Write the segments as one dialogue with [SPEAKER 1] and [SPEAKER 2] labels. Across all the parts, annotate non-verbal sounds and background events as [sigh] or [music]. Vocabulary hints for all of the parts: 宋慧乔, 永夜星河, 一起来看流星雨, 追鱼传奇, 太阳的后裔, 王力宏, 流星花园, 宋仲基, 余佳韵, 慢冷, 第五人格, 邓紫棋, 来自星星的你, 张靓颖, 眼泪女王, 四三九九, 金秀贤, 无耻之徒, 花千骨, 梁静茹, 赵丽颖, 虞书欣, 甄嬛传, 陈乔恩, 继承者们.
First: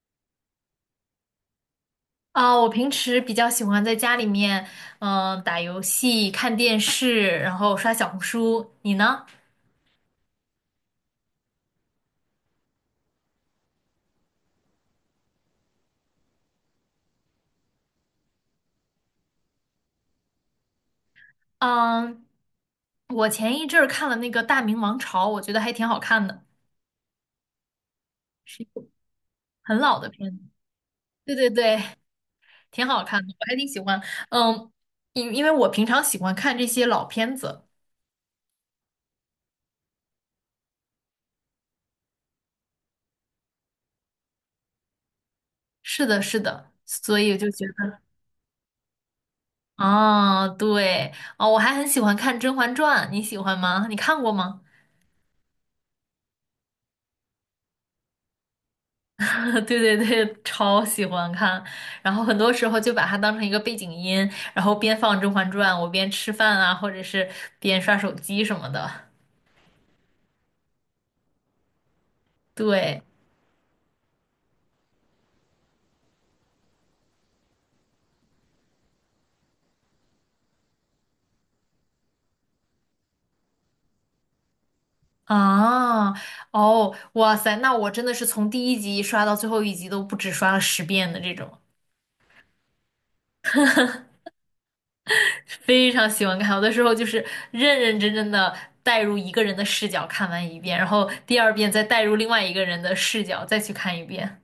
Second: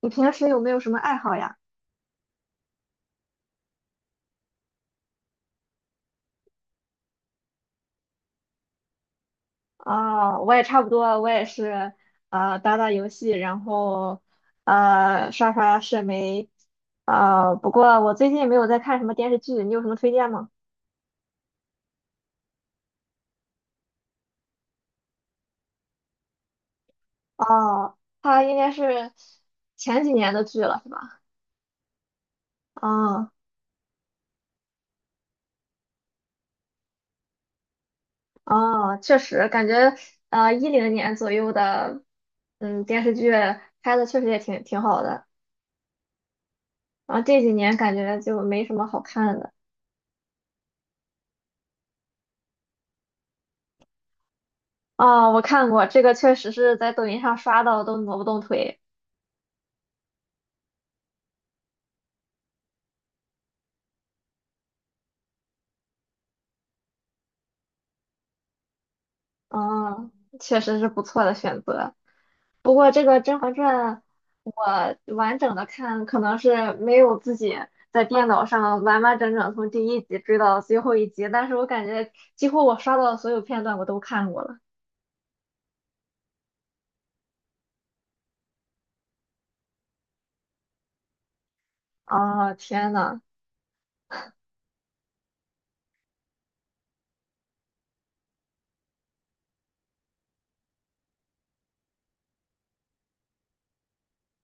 [SPEAKER 1] 你平时有没有什么爱好呀？
[SPEAKER 2] 啊，我平时比较喜欢在家里面，嗯，打游戏、看电视，然后刷小红书。你呢？
[SPEAKER 1] 啊，我也差不多，我也是，打打游戏，然后，刷刷社媒，啊，不过我最近没有在看什么电视剧，你有什么推荐吗？
[SPEAKER 2] 嗯，我前一阵儿看了那个《大明王朝》，我觉得还挺好看的，
[SPEAKER 1] 哦，它应
[SPEAKER 2] 是一
[SPEAKER 1] 该
[SPEAKER 2] 部
[SPEAKER 1] 是
[SPEAKER 2] 很老
[SPEAKER 1] 前
[SPEAKER 2] 的
[SPEAKER 1] 几
[SPEAKER 2] 片
[SPEAKER 1] 年
[SPEAKER 2] 子。
[SPEAKER 1] 的剧了，是吧？
[SPEAKER 2] 对对对，挺好看
[SPEAKER 1] 啊
[SPEAKER 2] 的，我还挺喜欢。嗯，因为我平常喜欢看这些老片子。
[SPEAKER 1] 啊，确实，感觉2010年左右的，电视剧拍的确实也挺好的，
[SPEAKER 2] 是的，是的，
[SPEAKER 1] 然
[SPEAKER 2] 所
[SPEAKER 1] 后
[SPEAKER 2] 以我
[SPEAKER 1] 这
[SPEAKER 2] 就
[SPEAKER 1] 几
[SPEAKER 2] 觉
[SPEAKER 1] 年感
[SPEAKER 2] 得，
[SPEAKER 1] 觉就没什么好看的。
[SPEAKER 2] 啊，对，哦，我还很喜欢看《甄嬛传》，你喜欢吗？你看过吗？
[SPEAKER 1] 哦，我看过这个，确实是在抖音上刷到都挪不动腿。
[SPEAKER 2] [laughs] 对对对，超喜欢看，然后很多时候就把它当成一个背景音，然后边放《甄嬛传》，我边吃饭啊，或者是边刷手机什么的。
[SPEAKER 1] 嗯，确实是不错的选择。不过
[SPEAKER 2] 对
[SPEAKER 1] 这个《甄嬛传》，我完整的看可能是没有自己在电脑上完完整整从第一集追到最后一集，但是我感觉几乎我刷到的所有片段我都看过了。
[SPEAKER 2] 啊，哦，哇塞，那我真的是从第一集刷到最后一集都不止刷了十遍的这种，
[SPEAKER 1] 啊，天呐，
[SPEAKER 2] 非常喜欢看。有的时候就是认认真真的带入一个人的视角看完一遍，然后第二遍再带入另外一个人的视角再去看一遍。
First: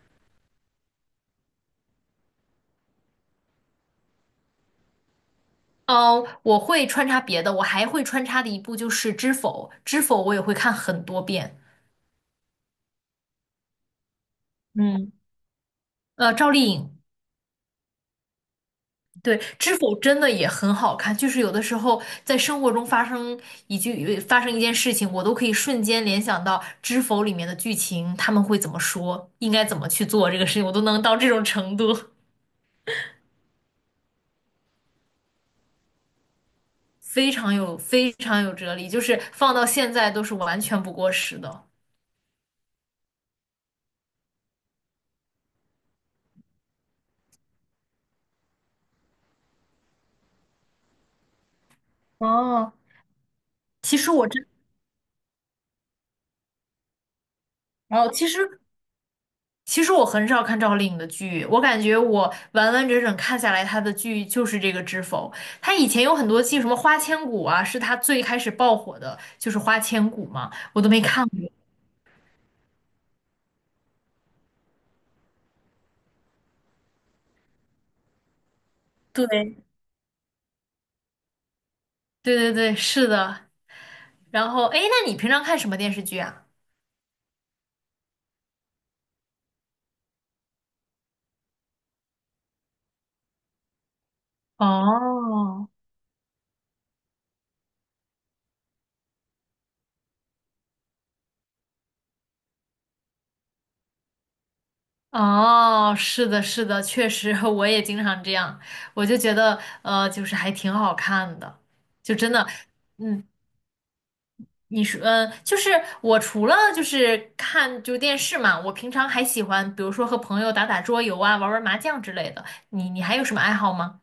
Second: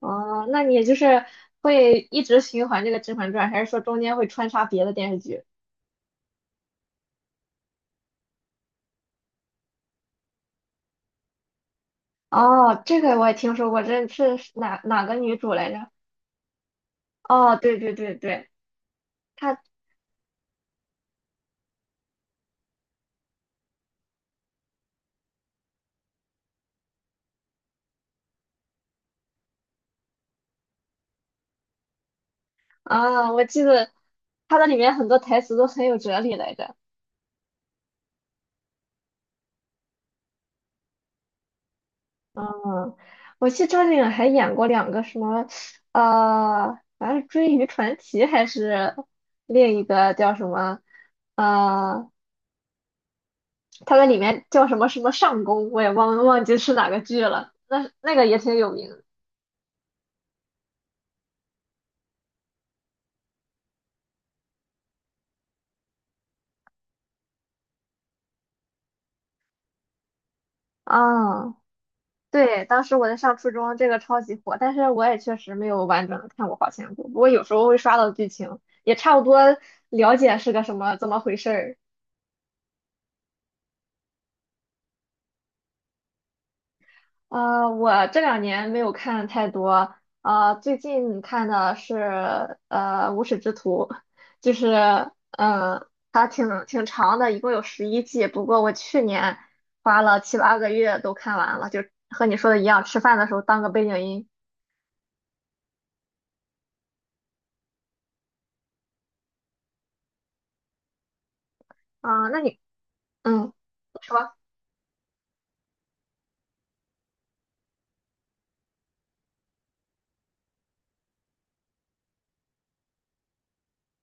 [SPEAKER 1] 哦，那你就是会一直循环这个《甄嬛传》，还是说中间会穿插别的电视剧？
[SPEAKER 2] 哦，我会穿插别的，我还会穿插的一部就是《知否》，《知否》我也会看很多遍。
[SPEAKER 1] 哦，这个我也听说过，这是哪哪
[SPEAKER 2] 嗯，
[SPEAKER 1] 个女主来着？
[SPEAKER 2] 赵丽颖，
[SPEAKER 1] 哦，对对对对，
[SPEAKER 2] 对，
[SPEAKER 1] 他
[SPEAKER 2] 《知否》真的也很好看，就是有的时候在生活中发生发生一件事情，我都可以瞬间联想到《知否》里面的剧情，他们会怎么说，应该怎么去做这个事情，我都能到这种程度，
[SPEAKER 1] 啊，我记得他的里面很多台词都很有哲理来着。
[SPEAKER 2] 非常有哲理，就是放到现在都是完全不过时的。
[SPEAKER 1] 嗯，我记得张靓颖还演过2个什么，好像是《追鱼传奇》还是另一个叫什么，呃，
[SPEAKER 2] 哦，
[SPEAKER 1] 他
[SPEAKER 2] 其
[SPEAKER 1] 在
[SPEAKER 2] 实
[SPEAKER 1] 里
[SPEAKER 2] 我
[SPEAKER 1] 面
[SPEAKER 2] 真，
[SPEAKER 1] 叫什么什么上宫，我也忘记是哪个剧了。那
[SPEAKER 2] 哦，
[SPEAKER 1] 那个也挺有名的
[SPEAKER 2] 其实我很少看赵丽颖的剧，我感觉我完完整整看下来，她的剧就是这个《知否》。她以前有很多季，什么《花千骨》啊，是她最开始爆火的，就是《花千骨》嘛，我都没看过。
[SPEAKER 1] 啊。对，当时我在上初中，这个超级火，但是我也确实没有完整的看过《花千骨》，不过有时候会刷到剧情，也差不
[SPEAKER 2] 对，
[SPEAKER 1] 多了解是个什么怎么回事儿。
[SPEAKER 2] 对对对，是的。然后，哎，那你平常看什么电视剧啊？
[SPEAKER 1] 我这两年没有看太多，最近看的是《无耻之徒》，就是
[SPEAKER 2] 哦，
[SPEAKER 1] 它挺长的，一共有11季，不过我去年花了7、8个月都看完了，就和你说的一样，吃饭的时候当个背景音。
[SPEAKER 2] 哦，是的，是的，确实，[laughs] 我也经常这样，我就觉得，就是还挺好看的，就
[SPEAKER 1] 啊、
[SPEAKER 2] 真
[SPEAKER 1] 那
[SPEAKER 2] 的，
[SPEAKER 1] 你
[SPEAKER 2] 嗯，
[SPEAKER 1] 嗯。说。
[SPEAKER 2] 你说，嗯，就是我除了就是看电视嘛，我平常还喜欢，比如说和朋友打打桌游啊，玩玩麻将之类的。你还有什么爱好吗？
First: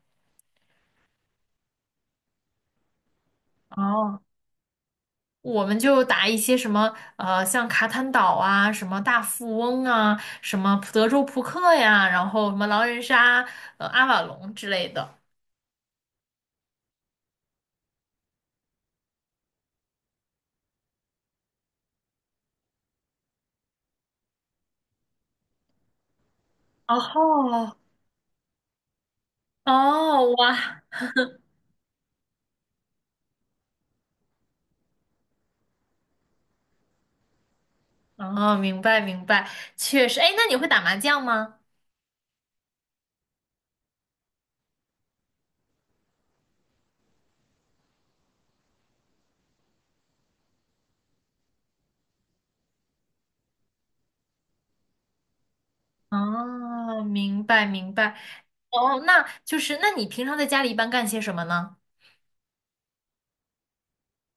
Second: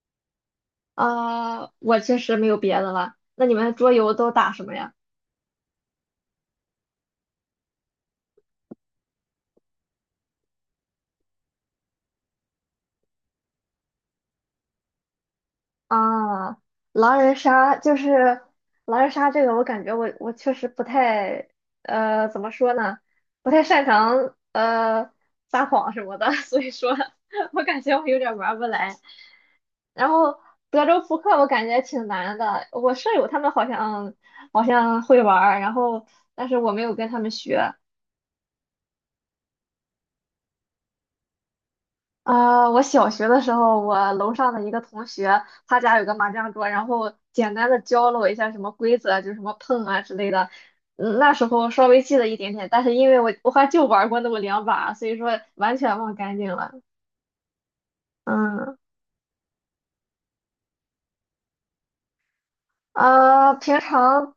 [SPEAKER 1] 啊，我确实没有别的了。那你们桌游
[SPEAKER 2] 哦，
[SPEAKER 1] 都打什么呀？
[SPEAKER 2] 我们就打一些什么像卡坦岛啊，什么大富翁啊，什么德州扑克呀，然后什么狼人杀、阿瓦隆之类的。
[SPEAKER 1] 啊，狼人杀就是狼人杀这个，我感觉我确实不太怎么说呢，不太擅长撒谎什么的，[laughs] 所以说我
[SPEAKER 2] 哦
[SPEAKER 1] 感觉我有点玩不来。然
[SPEAKER 2] 哦，
[SPEAKER 1] 后
[SPEAKER 2] 哇，
[SPEAKER 1] 德州扑克我感觉挺难的，我舍友他们好像会玩儿然后但是我没有跟他们学。
[SPEAKER 2] 哦，明白明白，确实。哎，那你会打麻将吗？
[SPEAKER 1] 啊，我小学的时候，我楼上的一个同学，他家有个麻将桌，然后简单的教了我一下什么规则，就是什么碰啊之类的。那时候稍微记得一点点，但是因为我还就玩过那么2把，所以说完全忘干净了。
[SPEAKER 2] 哦，明白明白。
[SPEAKER 1] 嗯，
[SPEAKER 2] 哦，那就是，那你平常在家里一般干些什么呢？
[SPEAKER 1] 啊，平常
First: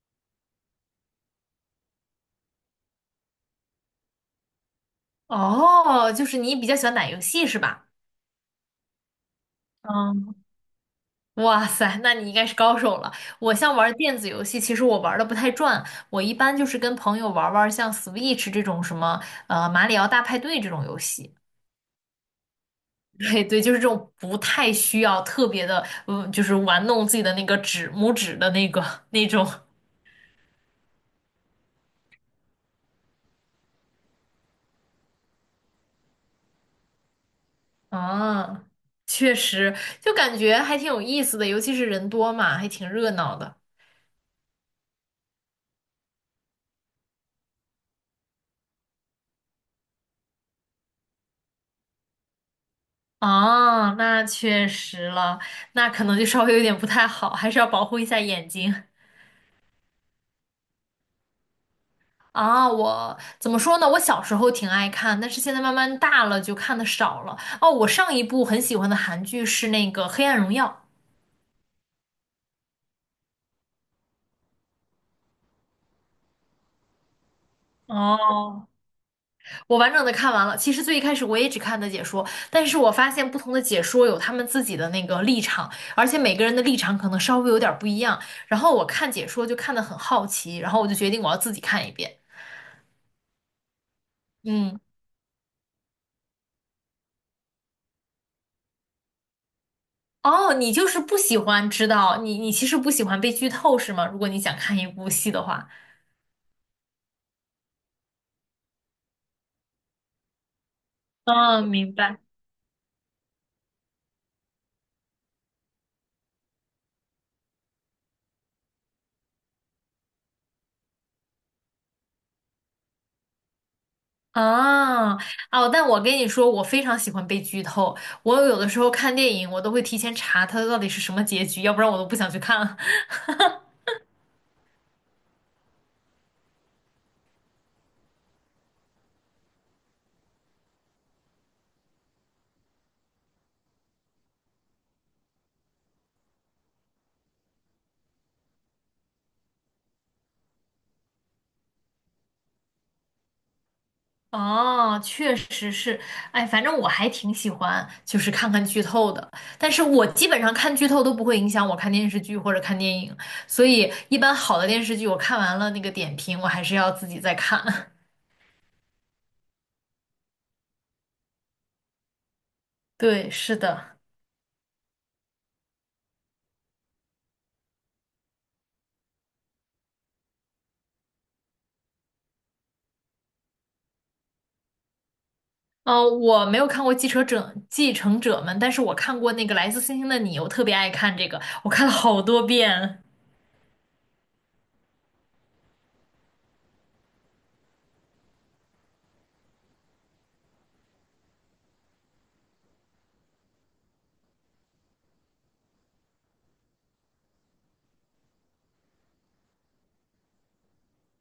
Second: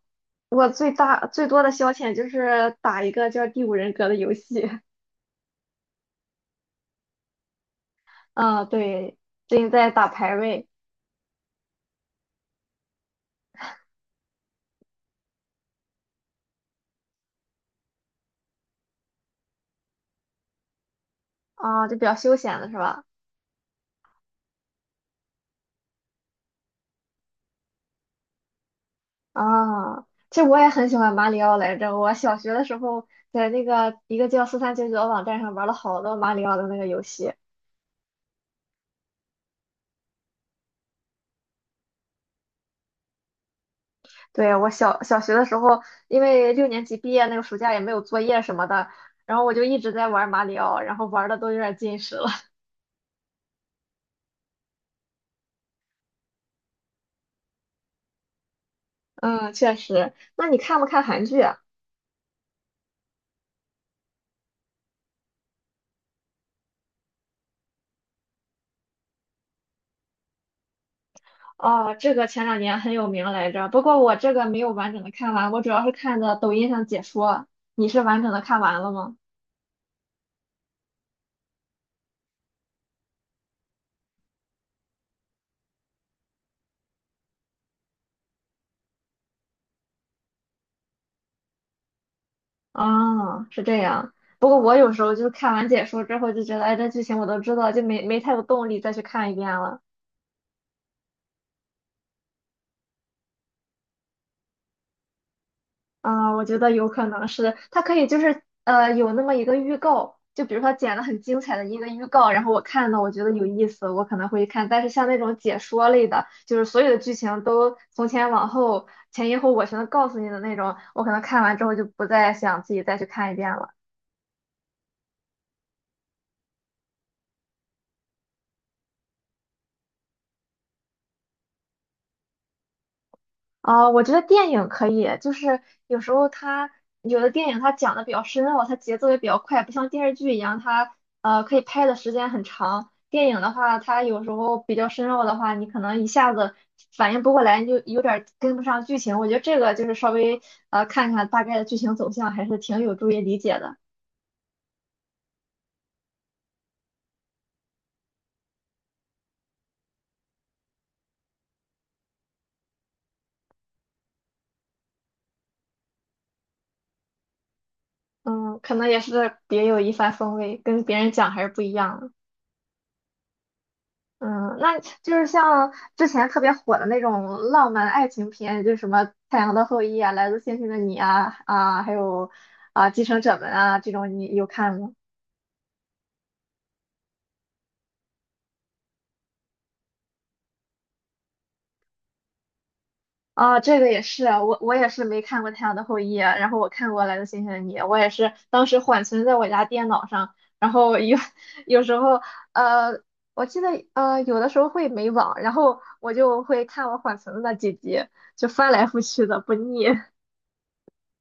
[SPEAKER 1] 我最大最多的消遣就是打一个叫《第五人格》的游戏。[laughs]
[SPEAKER 2] 哦，就是你比较喜欢打游戏是吧？
[SPEAKER 1] 嗯，对，最近在打
[SPEAKER 2] 嗯，
[SPEAKER 1] 排位
[SPEAKER 2] 哇塞，那你应该是高手了。我像玩电子游戏，其实我玩的不太转，我一般就是跟朋友玩玩像 Switch 这种什么马里奥大派对这种游戏。
[SPEAKER 1] 啊，就比较休闲了，是吧？
[SPEAKER 2] [laughs] 对对，就是这种不太需要特别的，嗯，就是玩弄自己的那个拇指的那个那种。
[SPEAKER 1] 啊，其实我也很喜欢马里奥来着。我小学的时候在那个一个叫4399的网站上玩了好多马里奥的那个游戏。
[SPEAKER 2] 啊，确实，就感觉还挺有意思的，尤其是人多嘛，还挺热闹的。
[SPEAKER 1] 对，我小学的时候，因为6年级毕业那个暑假也没有作业什么的，然后我就一直在玩马里奥，然后玩的都有点近视了。
[SPEAKER 2] 哦，那确实了，那可能就稍微有点不太好，还是要保护一下眼睛。
[SPEAKER 1] [laughs] 嗯，确实。那你看不看韩剧啊？
[SPEAKER 2] 啊，我怎么说呢？我小时候挺爱看，但是现在慢慢大了就看的少了。哦，我上一部很喜欢的韩剧是那个《黑暗荣耀》。
[SPEAKER 1] 哦，这个前两年很有名来着，不过我这个没有完整的看完，我主要是看的抖音上解说。你是完整的看
[SPEAKER 2] 哦，
[SPEAKER 1] 完了吗？
[SPEAKER 2] 我完整的看完了。其实最一开始我也只看的解说，但是我发现不同的解说有他们自己的那个立场，而且每个人的立场可能稍微有点儿不一样。然后我看解说就看得很好奇，然后我就决定我要自己看一遍。
[SPEAKER 1] 啊，是这样。不过我
[SPEAKER 2] 嗯，
[SPEAKER 1] 有时候就是看完解说之后就觉得，哎，这剧情我都知道，就没太有动力再去看一遍了。
[SPEAKER 2] 哦，你就是不喜欢知道，你其实不喜欢被剧透是吗？如果你想看一部戏的话，
[SPEAKER 1] 啊，我觉得有可能是它可以就是有那么一个预告，就比如说剪了很精彩的
[SPEAKER 2] 嗯，
[SPEAKER 1] 一个
[SPEAKER 2] 明
[SPEAKER 1] 预
[SPEAKER 2] 白。
[SPEAKER 1] 告，然后我看到我觉得有意思，我可能会看。但是像那种解说类的，就是所有的剧情都从前往后、前因后果全都告诉你的那种，我可能看完之后就不再想自己再去看一遍了。
[SPEAKER 2] 啊哦，但我跟你说，我非常喜欢被剧透。我有的时候看电影，我都会提前查它到底是什么结局，要不然我都不想去看了。[laughs]
[SPEAKER 1] 啊，我觉得电影可以，就是有时候有的电影它讲的比较深奥，它节奏也比较快，不像电视剧一样，它可以拍的时间很长。电影的话，它有时候比较深奥的话，你可能一下子反应不过来，你就有点儿跟不上剧情。我觉得这个就是稍微看看大概的剧情走向，还是挺有助于理解的。
[SPEAKER 2] 哦，确实是，哎，反正我还挺喜欢，就是看看剧透的。但是我基本上看剧透都不会影响我看电视剧或者看电影，所以一般好的电视剧我看完了那个点评，我还是要自己再看。
[SPEAKER 1] 嗯，可能也是别有一番风味，跟别人讲还是不一样的。
[SPEAKER 2] [laughs] 对，是的，
[SPEAKER 1] 嗯，那就是像之前特别火的那种浪漫爱情片，就是什么《太阳的后裔》啊，《来自星星的你》啊，还有啊《继承者们》啊，这种你有看吗？
[SPEAKER 2] 哦，我没有看过《继承者们》，但是我看过那个《来自星星的你》，我特别爱看这个，我看了好多遍。
[SPEAKER 1] 啊，这个也是，我也是没看过《太阳的后裔》，然后我看过《来自星星的你》，我也是当时缓存在我家电脑上，然后有 [laughs] 有时候呃，我记得有的时候会没网，然后我就会看我缓存的那几集，就翻来覆去的不腻。[laughs]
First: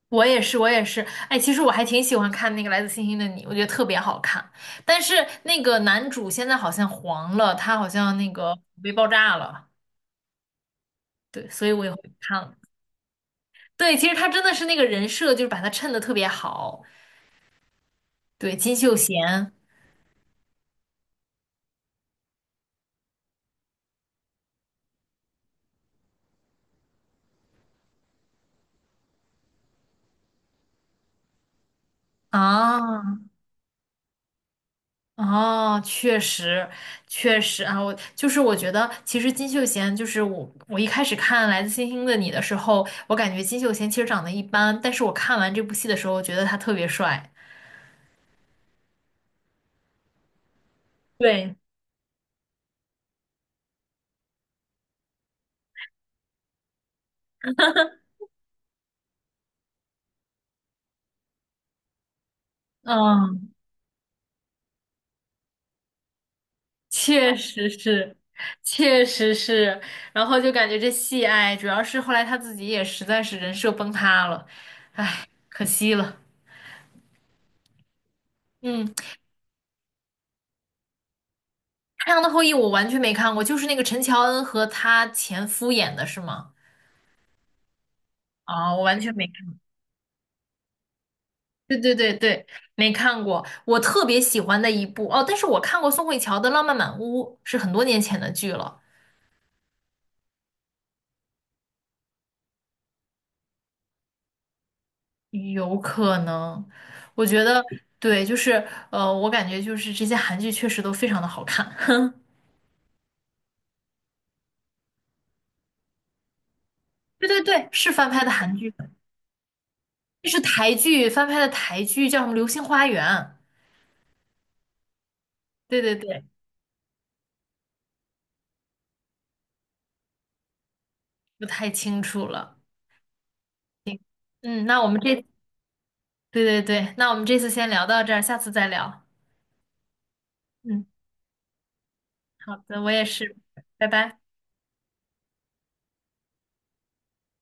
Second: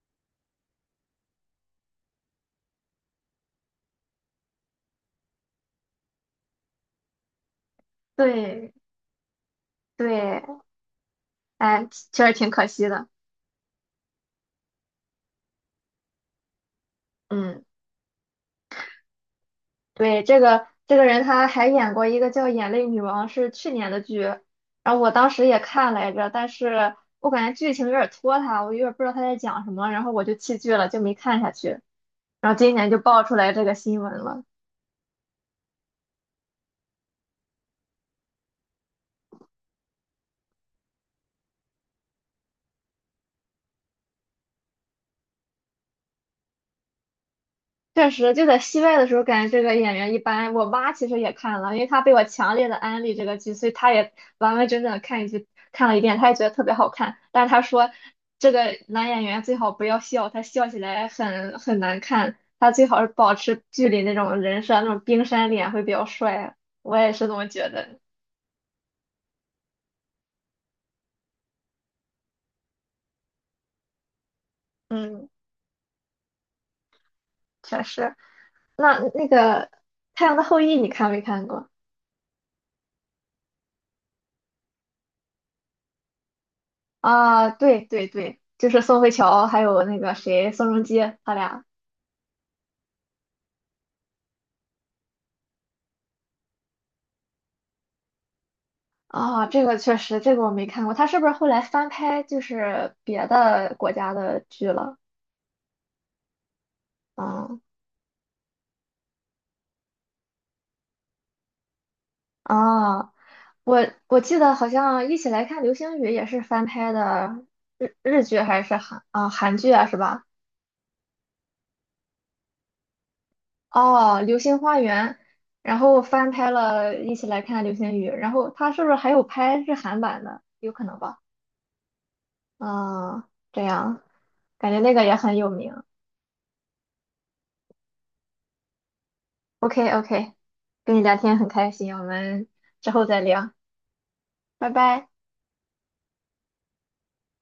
[SPEAKER 2] 我也是，我也是。哎，其实我还挺喜欢看那个《来自星星的你》，我觉得特别好看。但是那个男主现在好像黄了，他好像那个
[SPEAKER 1] 对
[SPEAKER 2] 被爆炸了，
[SPEAKER 1] 对，
[SPEAKER 2] 对，所以我
[SPEAKER 1] 哎，
[SPEAKER 2] 也会不
[SPEAKER 1] 确实
[SPEAKER 2] 看
[SPEAKER 1] 挺
[SPEAKER 2] 了。
[SPEAKER 1] 可惜的。
[SPEAKER 2] 对，其实他真的是那个人设，就是把他衬得特别好。
[SPEAKER 1] 嗯，
[SPEAKER 2] 对，金秀贤
[SPEAKER 1] 对，这个人他还演过一个叫《眼泪女王》，是去年的剧，然后我当时也看来着，但是我感觉剧情有点拖沓，我有点不知道他在讲什么，然后我就弃剧了，就没看下去。然后今年就
[SPEAKER 2] 啊，
[SPEAKER 1] 爆出来这个新闻了。
[SPEAKER 2] 哦，确实，确实啊，我就是我觉得，其实金秀贤就是我，我一开始看《来自星星的你》的时候，我感觉金秀贤其实长得一般，但是我看完这部戏的时候，我觉得他特别帅。
[SPEAKER 1] 确实，就在戏外的时候，感觉这个演员一般。我妈其实也
[SPEAKER 2] 对，
[SPEAKER 1] 看了，因为她被我强烈的安利这个剧，所以她也完完整整地看一集，看了一遍，她也觉得特别好看。但是她说，这个男演员最好不要笑，他笑起来很难看。他最好是保
[SPEAKER 2] 嗯，
[SPEAKER 1] 持剧里那种人设，那种冰山脸会比较帅。我也是这
[SPEAKER 2] 确
[SPEAKER 1] 么觉
[SPEAKER 2] 实
[SPEAKER 1] 得。
[SPEAKER 2] 是，确实是，然后就感觉这戏，哎，主要是后来他自己也实在是人设崩塌了，
[SPEAKER 1] 嗯，
[SPEAKER 2] 可惜了。
[SPEAKER 1] 确实。
[SPEAKER 2] 嗯，
[SPEAKER 1] 那个《太阳的后裔》，你看没看过？
[SPEAKER 2] 《太阳的后裔》我完全没看过，就是那个陈乔恩和她前夫演的是吗？
[SPEAKER 1] 啊，对对对，就
[SPEAKER 2] 啊、
[SPEAKER 1] 是
[SPEAKER 2] 我
[SPEAKER 1] 宋
[SPEAKER 2] 完
[SPEAKER 1] 慧
[SPEAKER 2] 全没
[SPEAKER 1] 乔
[SPEAKER 2] 看，
[SPEAKER 1] 还有那个谁，宋仲基，他俩。
[SPEAKER 2] 对对对对，没看过。我特别喜欢的一部哦，但是我看过宋慧乔的《浪漫满屋》，是很多年前的剧了，
[SPEAKER 1] 啊，这个确实，这个我没看过。他是不是后来翻拍就是别的国家的剧了？
[SPEAKER 2] 有可能。我觉
[SPEAKER 1] 嗯，
[SPEAKER 2] 得对，我感觉就是这些韩剧确实都非常的好看。
[SPEAKER 1] 啊，我记得好像《一起来看流星雨》也是翻拍
[SPEAKER 2] 对对
[SPEAKER 1] 的
[SPEAKER 2] 对，是
[SPEAKER 1] 日
[SPEAKER 2] 翻
[SPEAKER 1] 日
[SPEAKER 2] 拍的
[SPEAKER 1] 剧
[SPEAKER 2] 韩
[SPEAKER 1] 还
[SPEAKER 2] 剧，
[SPEAKER 1] 是韩剧啊是吧？
[SPEAKER 2] 这是台剧翻拍的台剧，叫什么《流星花园》？
[SPEAKER 1] 哦，《流星花园》，然
[SPEAKER 2] 对对
[SPEAKER 1] 后
[SPEAKER 2] 对，
[SPEAKER 1] 翻拍了《一起来看流星雨》，然后他是不是还有拍日韩版的？有可能吧？
[SPEAKER 2] 不太清楚了。
[SPEAKER 1] 啊，这样，
[SPEAKER 2] 嗯，
[SPEAKER 1] 感觉
[SPEAKER 2] 那我
[SPEAKER 1] 那
[SPEAKER 2] 们
[SPEAKER 1] 个也
[SPEAKER 2] 这，
[SPEAKER 1] 很有名。
[SPEAKER 2] 对对对，那我们这次先聊到这儿，下次再聊。
[SPEAKER 1] OK OK,
[SPEAKER 2] 嗯，
[SPEAKER 1] 跟你聊天很开心，我们
[SPEAKER 2] 好的，
[SPEAKER 1] 之
[SPEAKER 2] 我也
[SPEAKER 1] 后再
[SPEAKER 2] 是，
[SPEAKER 1] 聊。
[SPEAKER 2] 拜拜。
[SPEAKER 1] 拜拜。